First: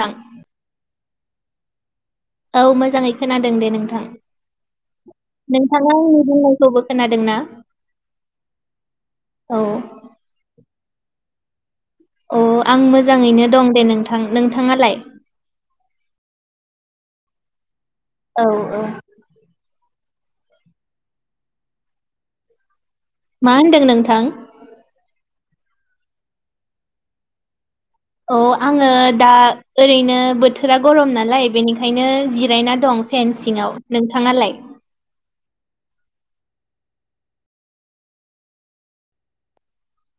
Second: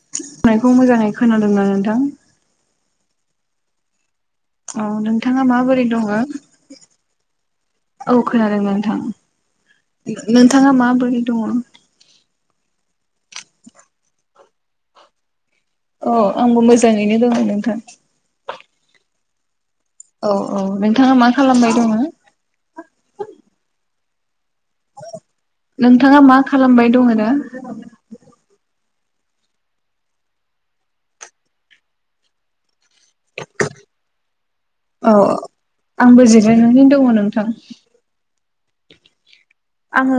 थां नायखौ मोजाङै खोनादोंना नोंथां? औ मोजाङै खोनादों दे नोंथां औ नोंथाङा माबोरै नोंथाङा दङ? आंनि बुंनायखौबो खोनादों औ खोनादों नोंथां औ नोंथाङा माबोरै दङ? ओ आं मोजाङैनो दं दे नोंथां नोंथाङालाय? ओ आंबो मोजाङैनो दङ नोंथां औ औ। औ औ नोंथाङा मा खालामबाय दङो। मा होनदों नोंथां? नोंथाङा मा खालामबाय दङ दा? औ आङो दा ओरैनो बोथोरा गरम नालाय बेनिखायनो जिरायना दं। फेनसिंआव नोंथाङालाय? औ आंबो जिरायनानै दङ नोंथां। आङो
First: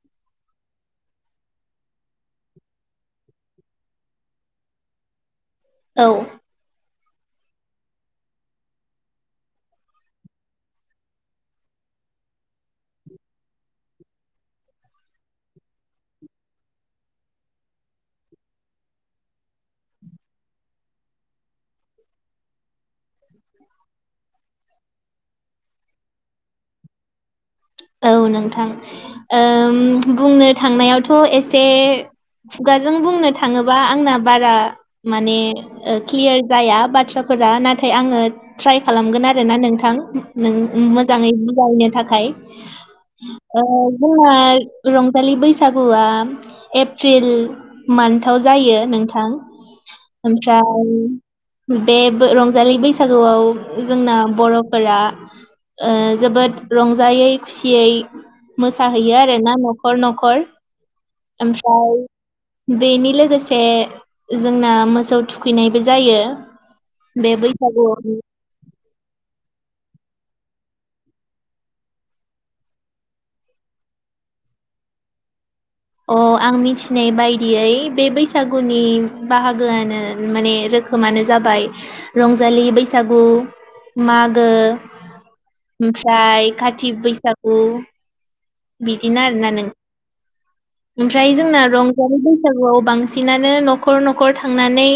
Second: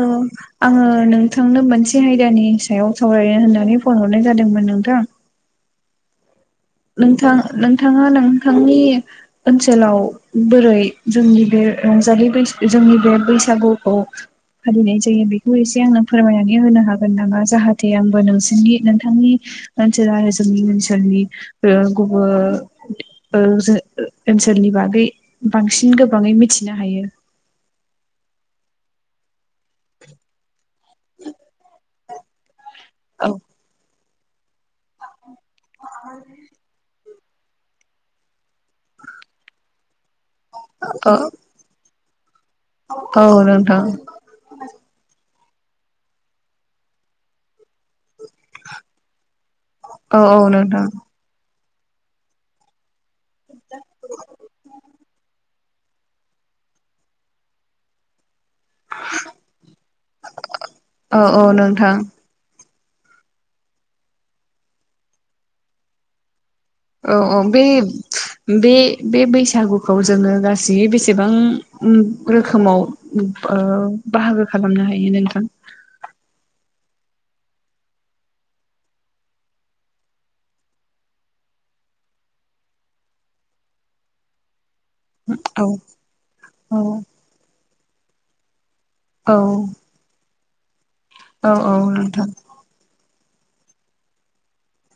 आङो नोंथांनो मोनसे आयदानि सायाव सावरायनो होननानै फन हरनाय जादों मोन नोंथां औ नोंथां नोंथाङा नोंथांनि ओनसोलाव बोरै जोंनि बे रंजालि बैस जोंनि बे बैसागुखौ फालिनाय जायो बेखौ एसे आंनो फोरमायनानै होनो हागोन नामा जाहाथे आंबो नोंसोरनि नोंथांनि। मोनसे रायजननि मोनसोरनि ओ गुबु ओ जो ओनसोलनि बागै बांसिन गोबाङै मिथि नो हायो [inaudible] औ नोंथां ओम बुंनो थांनायावथ' एसे खुगाजों औ बुंनो थाङोबा आंना बारा माने क्लियार जाया बाथ्रा फोरा नाथाय आङो ट्राइ खालामगोन आरोना नोंथां औ नों-मोजाङै बाजायनो थाखा य औ ओ नोंथां जोंहा रंजालि बैसा सागुवा एप्रिल मान्थाव जायो नोंथां औ औ नोंथां ओमफ्राय बे रंजालि बैसागुआव जोंना बर' फोरा ओ जोबोद रंजायै खुसियै मोसाहैयो आरो ना न'खर न'खर औ औ नोंथां ओमफ्राय बेनि लोगोसे जोंना मोसौ थुखैनायबो जायो। औ औ बे बे बे बैसागुखौ जोङो गासै बेसेबां रोखोमाव ओ बाहागो खालामनो हायो नोंथां ओ आं मिथिनाय बायदियै बे बैसागुनि बाहागोआनो माने रोखोमानो जाबाय रंजालि बैसागु मागो, औ ओमफ्राय औ काथि बैसागु बिदिनो औ आरोना नों ओमफ्राय औ जोंना औ रंजालि नोंथां बैसागुआव बांसि सिनानो न'खर न'खर थांनानै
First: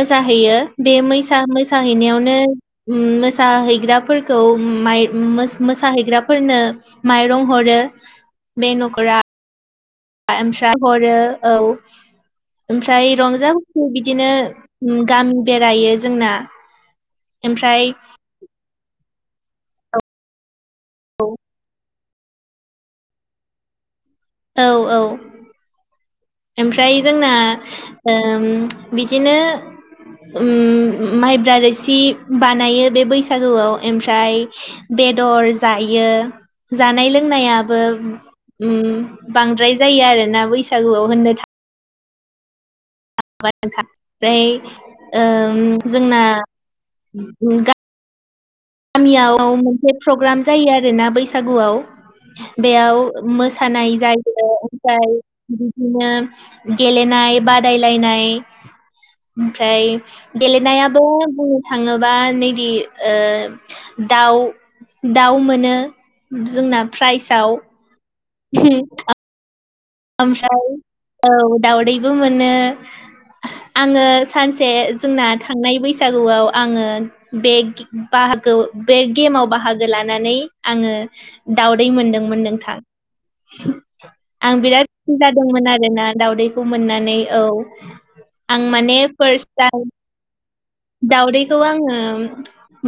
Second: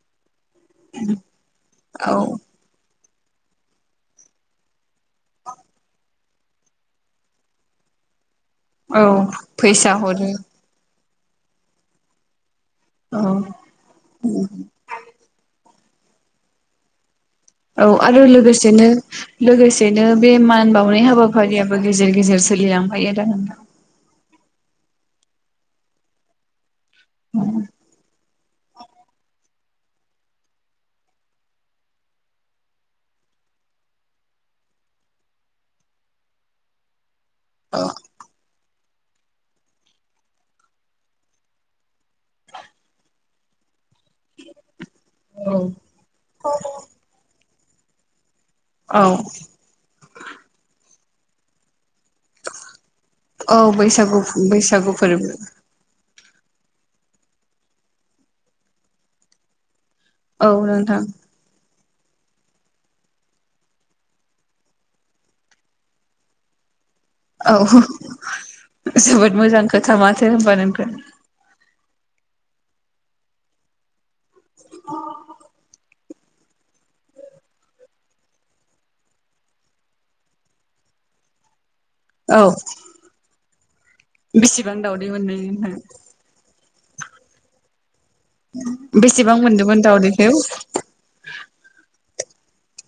मोसा हैयो बे मैसा-मोसा औ हैैनायावनो उम मोसाहैग्राफोरखौ उम माइ-मोस-मोसाहैग्राफोरनो माइरं हरो। बे औ न'करा फैसा हरो आयेमसा हरो औ ओमफ्राय औ रंजा बिदिनो गामि बेरायो जोंना। ओमफ्राय औ आरो लोगोसेनो लोगोसेनो बे मान बावनाय हाबाफारियाबो ग गेजेर गेजेर सोलि लांफायो ना। औ औ ओमफ्राय जोंना बिदिनो माइब्रा रोसि बानायो बे बैसागुआव ओमफ्राय बेदर ज जानाय लोंनाय फोरोंनायाबो बांद्राय जायो आरोना बैसागुआव होननो। ओम औ जोंना औ गामियाव मोनसे प्रग्राम जायो आरोना बैसागुआव। बेयाव औ मोसानाय बैसागु जायो बैसागु ओमफ्राय फोरबो बिदिनो गेलेनाय बादायलायनाय ओमफ्राय औ नोंथां गेलेनायाबो बुंनो थाङोबा नैदि दाउ दाउ मोनो जोंना औ प्राइजआव जोबोद मोजां। खोथा माथो होनबा नोंथां आमफ्राय दावदैबो मोनो। आङो सानसे जों थांनाय बैसो बैसागुआव आङो बे बाहागो बे गेमाव बाहागो लानानै आङो दावदै औ मोनदोंमोन नोंथां आं बेसेबां बिराद दावदै मोननाय जादोंमोन नोंहा आरो ना दावदैखौ मोननानै औ। आं माने बेसेबां फार्स्ट मोनदोंमोन टाइम दावदैखौ दावदैखौ आङो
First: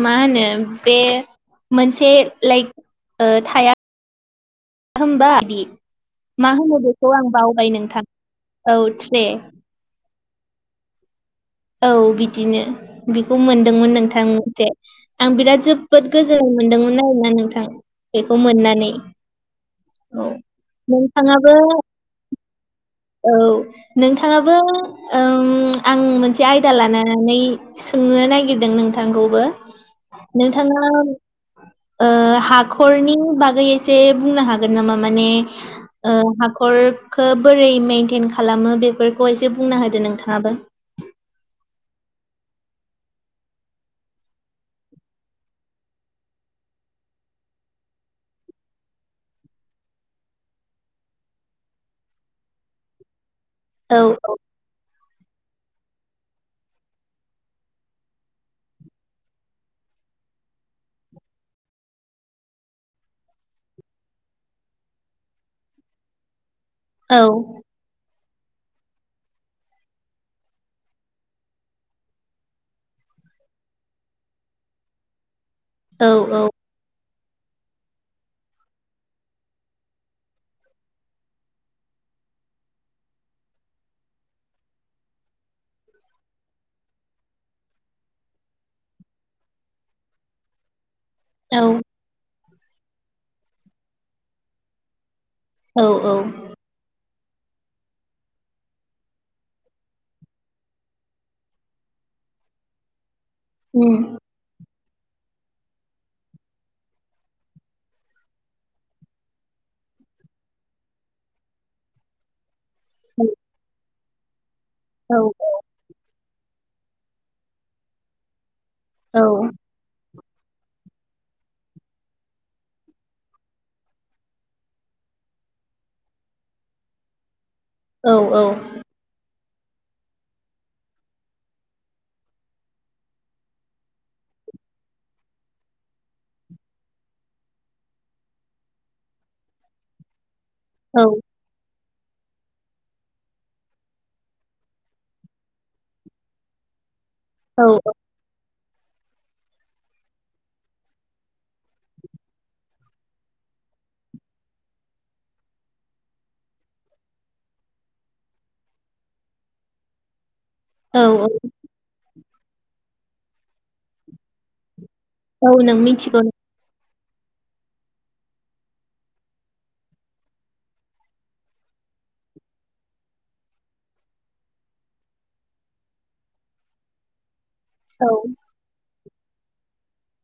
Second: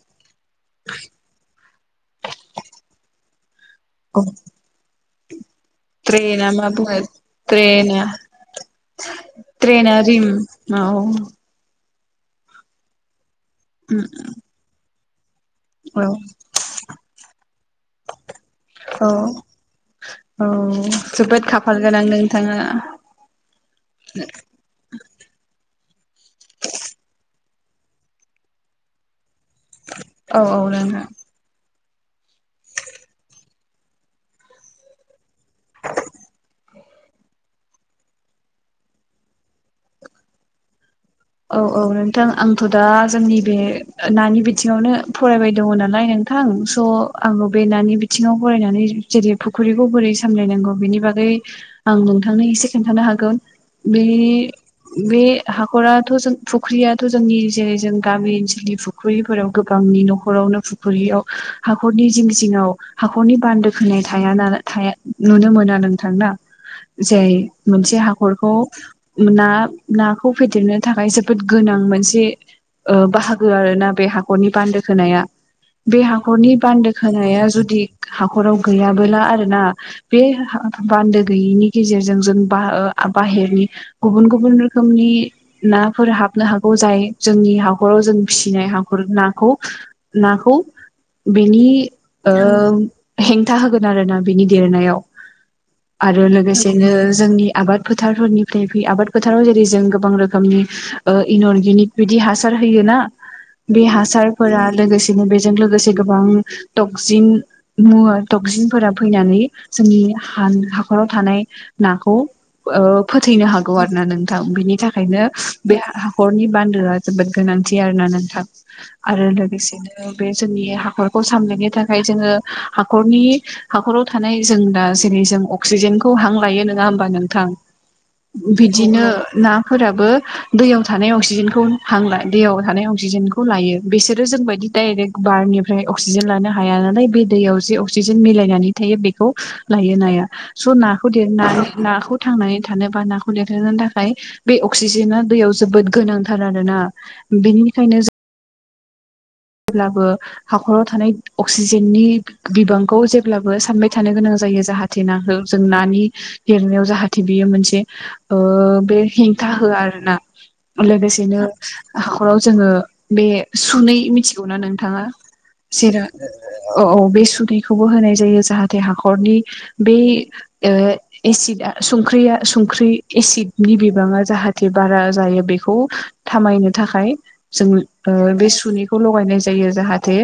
मा होनो बे मोनसे लाइक थाया ोमबादि [unintelligible] [unintelligible] मबो ना औ ट्रे ना रिम औ औ बिदिनो बेखौ मोनदोंमोन नोंथां मोनसे। आं बिराद औ जोबोद गोजोननाय मोन्दोंमोन आरोना नोंथां। बेखौ मोननानै औ औ जोबोद नोंथाङाबो खाफाल गोनां नोंथाङा। औ नोंथाङाबो आं मोनसे आयदा लानानै सोंनो नागिरदों नोंथांखौबो। औ औ लङ नोंथाङा ओ हाख'रनि बागै एसे बुंनो हागोन नामा माने हाखरखौ बोरै मेइनटेन खालामो बेफोरखौ एसे बुंना होदो नोंथाङाबो। औ औ नोंथां आंथ' दा जोंनि बे नानि बिथिङावनो फरायबाय दङ नालाय नों थां स' आङबो बे नानि बिथिङाव फरायनानै जेरै फुखुर्रिखौ बोरै सामलायनांगौ बेनि बागै आं नोंथांनो एसे खिन्थानो हागोन औ औ बे हाखरा ' जों फुख्रियाथ' जोंनि जेरै जों गामि ओनसोलनि फुख्रिफोराव गोबांनि न'खरावनो फुख्रिि बेयाव हाखरनि जिं जिंआव हाखरनि बान्दो खोनाय थानाय नुनो मोनोना नोंथां। औ जाय मोनसे हाखरखौ ना नाखौ फेदेरनो थाखाय जोबोद गोनां मोनसे बाहागो आरो ना बे हाखरनि बान्दो खोनाया। बे औ हाखरनि बान्दो होनाया जुदि हाखराव गैयाबोला आरो ना बे बान्दो गैयिनि गेजेरजों जों जों बा ओ बाहेरनि गुबुन गुबुन रोखोमनि नाफोर हाबनो हागौ। जाय जोंनि हाखराव जों फिसिनाय हाखर नाखौ नाखौ खौ औ बेनि ओ हेंथा होगोन आरोना बेनि देरनायाव। औ औ आरो लोगोसेनो जोंनि आबाद फोथारफोरनिफ्राय आबाद फोथाराव जेरै जों गोबां रो खोमनि ओ इन अर्गेनिक बिदि हासार होयोना, बे उम हासारफोरा लोगोसेनो बेजों लोगोसे गोबां टक्जिन मुवा टक्जिनफोरा फैनानै जोंनि हान हाखराव थानाय नाखौ ओ फोथैनो हागौ आरो ना नोंथां। बिनि औ थाखायनो बे हा खरनि बान्दोआ जोबोद गोनांथि आरोना नोंथां औ आरो लोगोसेनो बे जोंनि हाखरखौ सामलायनो थाखाय जोङो हाखरनि हाखराव थानाय जों दा जेरै अक्सिजेनखौ हां लायो, नोङा होमबा नोंथां? औ औ बिदिनो ना फोराबो दैयाव थानाय अक्सिजेनखौ हां ला दैयाव थानाय अक्सिजेनखौ लायो। बिसोरो जोंबायदि डाइरेक्ट बारनिफ्राय अक्सिजेन लानो हाया नालाय, बे दैयाव जे अक्सिजेन मिलायनानै थायो बेखौ लायो नाया। स' नाखौ देरना नाखौ थांनानै थानो बा नाखौ देरहोनो थाखाय बे अक्सिजेना दैयाव जोबोद गोनांथार आरोना। औ बेनिखायनो जों जेब्लाबो हाखराव थानाय अक्सिजेननि बिबांखौ जेब्लाबो सानबाय थानो गोनां जायो। जाहाथे नाखो जों नानि देरनायाव जाहाथे बियो मोनसे ओ बे हें था होया आरोना। औ लोगोसेनो हाखराव जोङो बे सुनै मिथिगौना नोंथाङा? औ नों जेरा मिथिगौ नों औ औ बे सुनैखौबो होनाय जायो जाहाथे हाखरनि बै ओ एसिडआ संख्रिया संख्रि एसिडनि बिबाङा जाहाथे बारा जायो, बेखौ थामायनो थाखाय जों औ ओ बे सुनै खौ लगायनाय जायो। जाहाथे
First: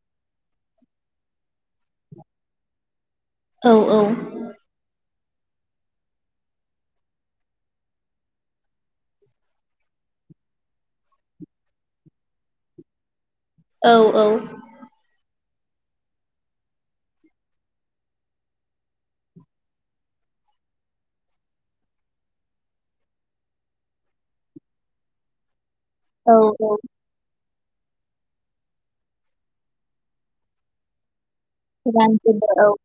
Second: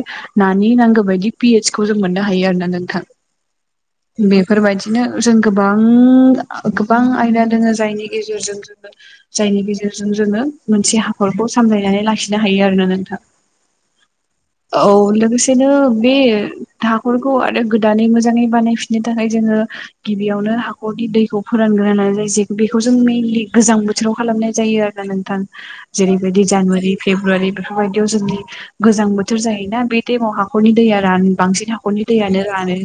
नानि नांग बायदि पि एइस खौ जों मोननो हायो आरोना नोंथां। औ बेफोरबादिनो जों गोबां गोबां आयदा दोङो जायनि गेजेरजों जोङो जायनि गेजेरजों जोङो मोनसे हाखरखौ सामलायनानै लाखिनो हायो आरोना नोंथां। औ औ औ लोगोसे नो बे हाखरखौ आरो गोदानै मोजाङै बानायफिननो थाखाय जोङो गिबियावनो हाखरनि दैखौ फोरानग्रोनाय जायो। जे बेखौ जों मेइनलि गोजां बोथोराव खालामनाय जायो आरोना नोंथां। औ जेरैबायदि औ जानुवारि, फेब्रुवारि बेफोरबायदियाव जोंनि गोजां बोथोर जायोना बे टाइमाव हाखरनि दैया रान बांसिन हाखरनि दैयानो रानजोबो औ रानो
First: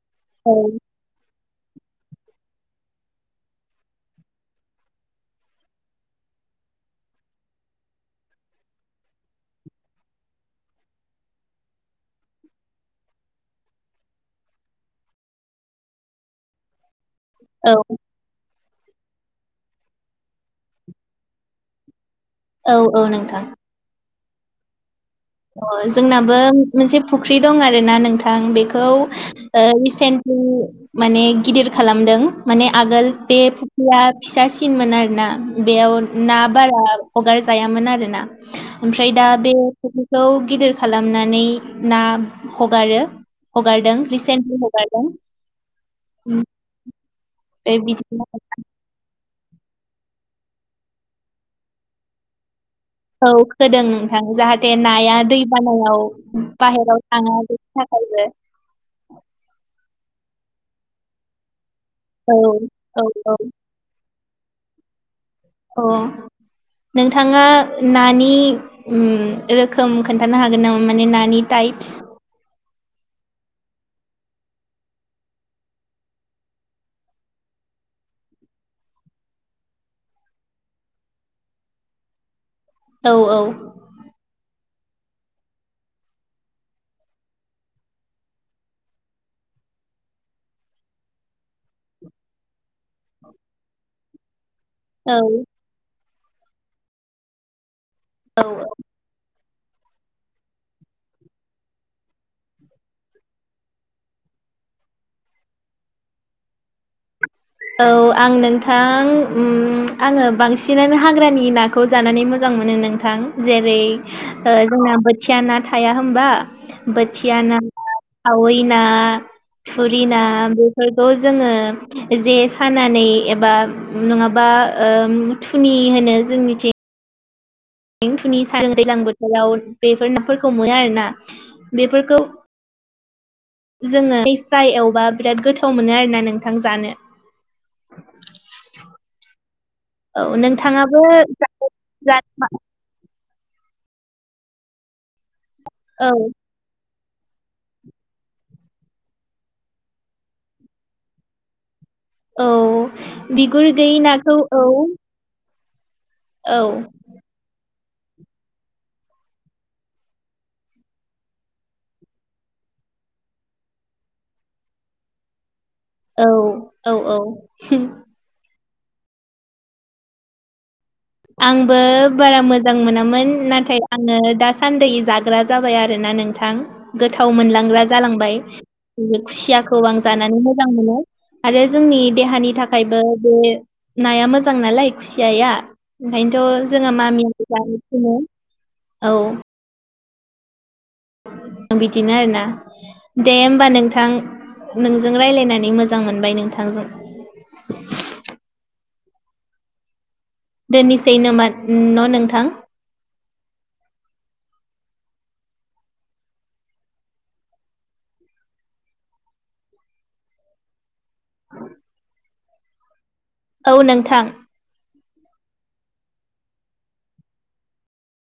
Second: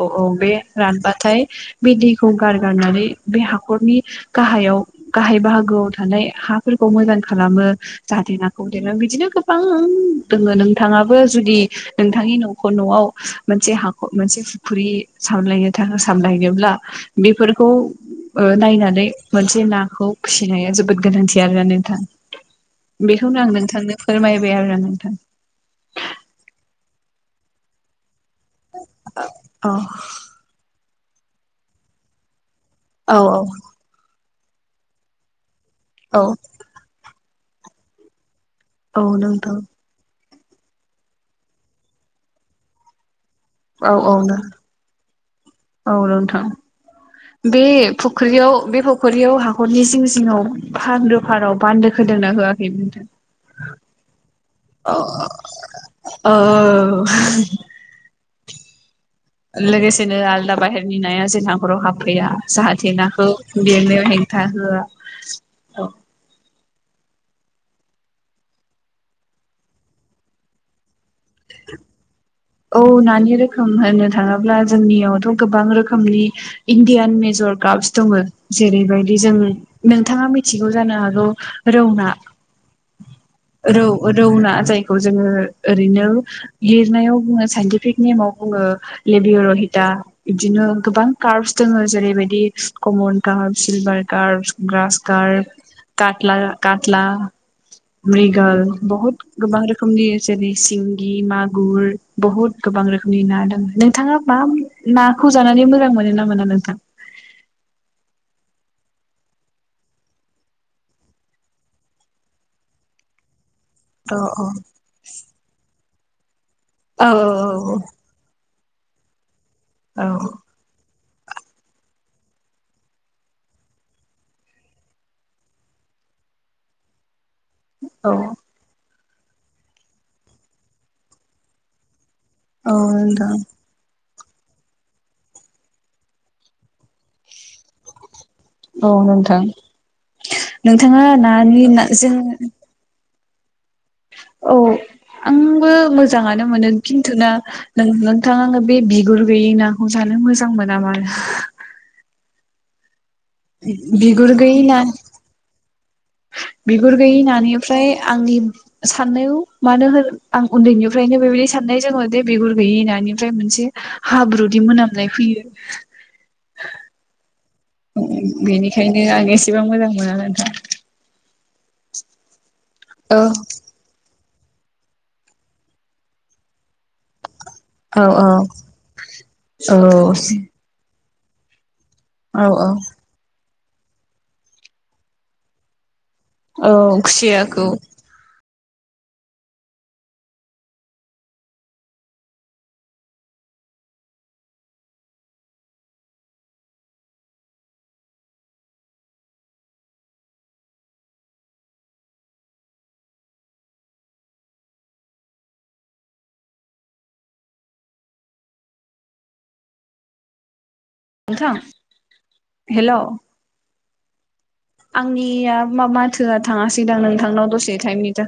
औ औ बे रानबाथाय बे दैखौ गारगारनानै बे हाखरनि गाहायाव, गाहाय बाहागोआव थानाय हाफोरखौ मोजां खालामो। जाहाथे नाखौ देरो बिदिनो गोबां दोङो। नोंथाङाबो जुदि नोंथांनि न'खर न'आव मोनसे हाखर मोनसे फुख्रि सामलायनो था सामलायनोब्ला बेफोरखौ औ नायनानै मोनसे नाखौ फिसिनाया जोबोद गोनांथि आरोना नोंथां। औ औ बेखौनो नोंथां आं नोंथांनो फोरमायबाय आरो नोंथां। अह जोंनाबो मोनसे फुख्रि दं आरो ना नोंथां। थां। बेखौ अ रिसेन्टलि माने गिदिर खालामदों। माने आगोल औ बे फुख्रिया फिसासिनमोन आरोना। बेयाव औ ना बारा हगारजायामोन आरोना। औ ओमफ्राय दा बे नोंथां फख्रि खौ गिदिर खालामनानै ना हगारो। हगारदों औ औ नों रिसेन्टलि औ हगारदों। नोंथां बे ओमफ्राय बिदिनोखौ फुख्रियाव बे फख्रियाव हा खरनि जिं जिङाव फानदो फाराव बानदो खोदोंना होआ औ खोदों नोंथां। जाहाथे नाया दै बानायाव बाहेराव ओ थाङा बेनि था [unintelligible] लोगोसेनो आलदा बाहेरनि नाया जोंहा न'खराव हाबफैया। औ जाहाथे औ नाखौ औ देरनायाव हेंथा होआ। अ। नोंथाङा नानि उम रोखोम खोनथानो हागोन नामा माने ना नानि टाइप्स औ नानि रोखोम होननो थाङोब्ला जोंनियावथ' गोबां रोखोमनि इण्डियान मेजर [unintelligible] दङो जेरैबायदि जों नोंथाङा मिथिगौ जानो हागौ रौ ना। [inaudible] रौ रौ ना जाय खौ जोङो ओरैनो लिरनायाव बुङो साइनटिफिक नेमाव बुङो लेबेयरहिथा बिदिनो गोबां कार्बस दोङो। जेरैबायदि कमन कार्बस सिलभार कार्बस ग्रास औ कार्ब, कातला कातला औ म्रिगाल बहुत गोबां रोखोमनि जेरै सिंगि मागुर बहुत गोबां रोखोमनि ना दं। नोंथाङा मा [unintelligible] नाखौ जानानै मोजां मोनो ना मोना नोंथां? [inaudible] औ आं नोंथां उम आङो बांसिनानो हाग्रानि नाखौ जानानै मोजां मोनो नोंथां जेरै औ ओ जोंना बोथिया ना थाया होमबा औ बोथिया ना, खावै ना, थुरि औ ना बेफोर थ' जोङो जे सानानै एबा नङाबा ओम थुनि होनो जोंनिथिं औ थुनि सा [unintelligible] दैज्लां बोथोराव बेफोर नाफोरखौ मोनो आरो ना। बेफोरखौ औ नोंथां। जोङो फ्राय एवबा बिराद गोथाव मोनो आरो ना नोंथां जानो। औ नोंथां। औ नोंथाङाबो नोंथाङा नानि जों औ आंबो औ मोजाङानो मोनो। खिन्थु ना नों-नोंथां आङो बे बिगुर गैयि नाखौ जानो मोजां मोना मानो। औ बिगुर गैयि बिगुर नाखौ गैयै औ। ना औ बिगुर गैयि नानि फ्राय आंनि साननायाव मानो होन आं उन्दैनिफ्रायनो बेबायदि साननाय जोङो दे बिगुर गै इ नानिफ्राय मोनसे हाब्रुदि मोनामनाय फैयो। औ औ औ। बेनिखायनो आं एसेबां मोजां मोना नोंथां। आंबो बारा मोजां औ मोनामोन। नाथाय आङो दासान्दै जाग्रा जाबाय आरो ना नोंथां। गोथाव मोनलां ग्रा औ जालांबाय। खुसियाखौ आं औ जानानै मोजां मोनो आरो जोंनि औ देहानि औ थाखायबो बे नाया मोजां नालाय खुसियाया ओंखायनोथ' जोंहा औ मामियाबो खुसियाखौ जानो थिनो औ। बिदिनो आरो ना दे होमबा नोंथां। नोंजों रायलायनानै मोजां मोनबाय नोंथांजों। दोननिसै नोमा न' नोंथां। नोंथां हेल' औ नोंथां। आंनिया मा माथोआ थाङासै दां नोंथांनाव दसे टाइमनि था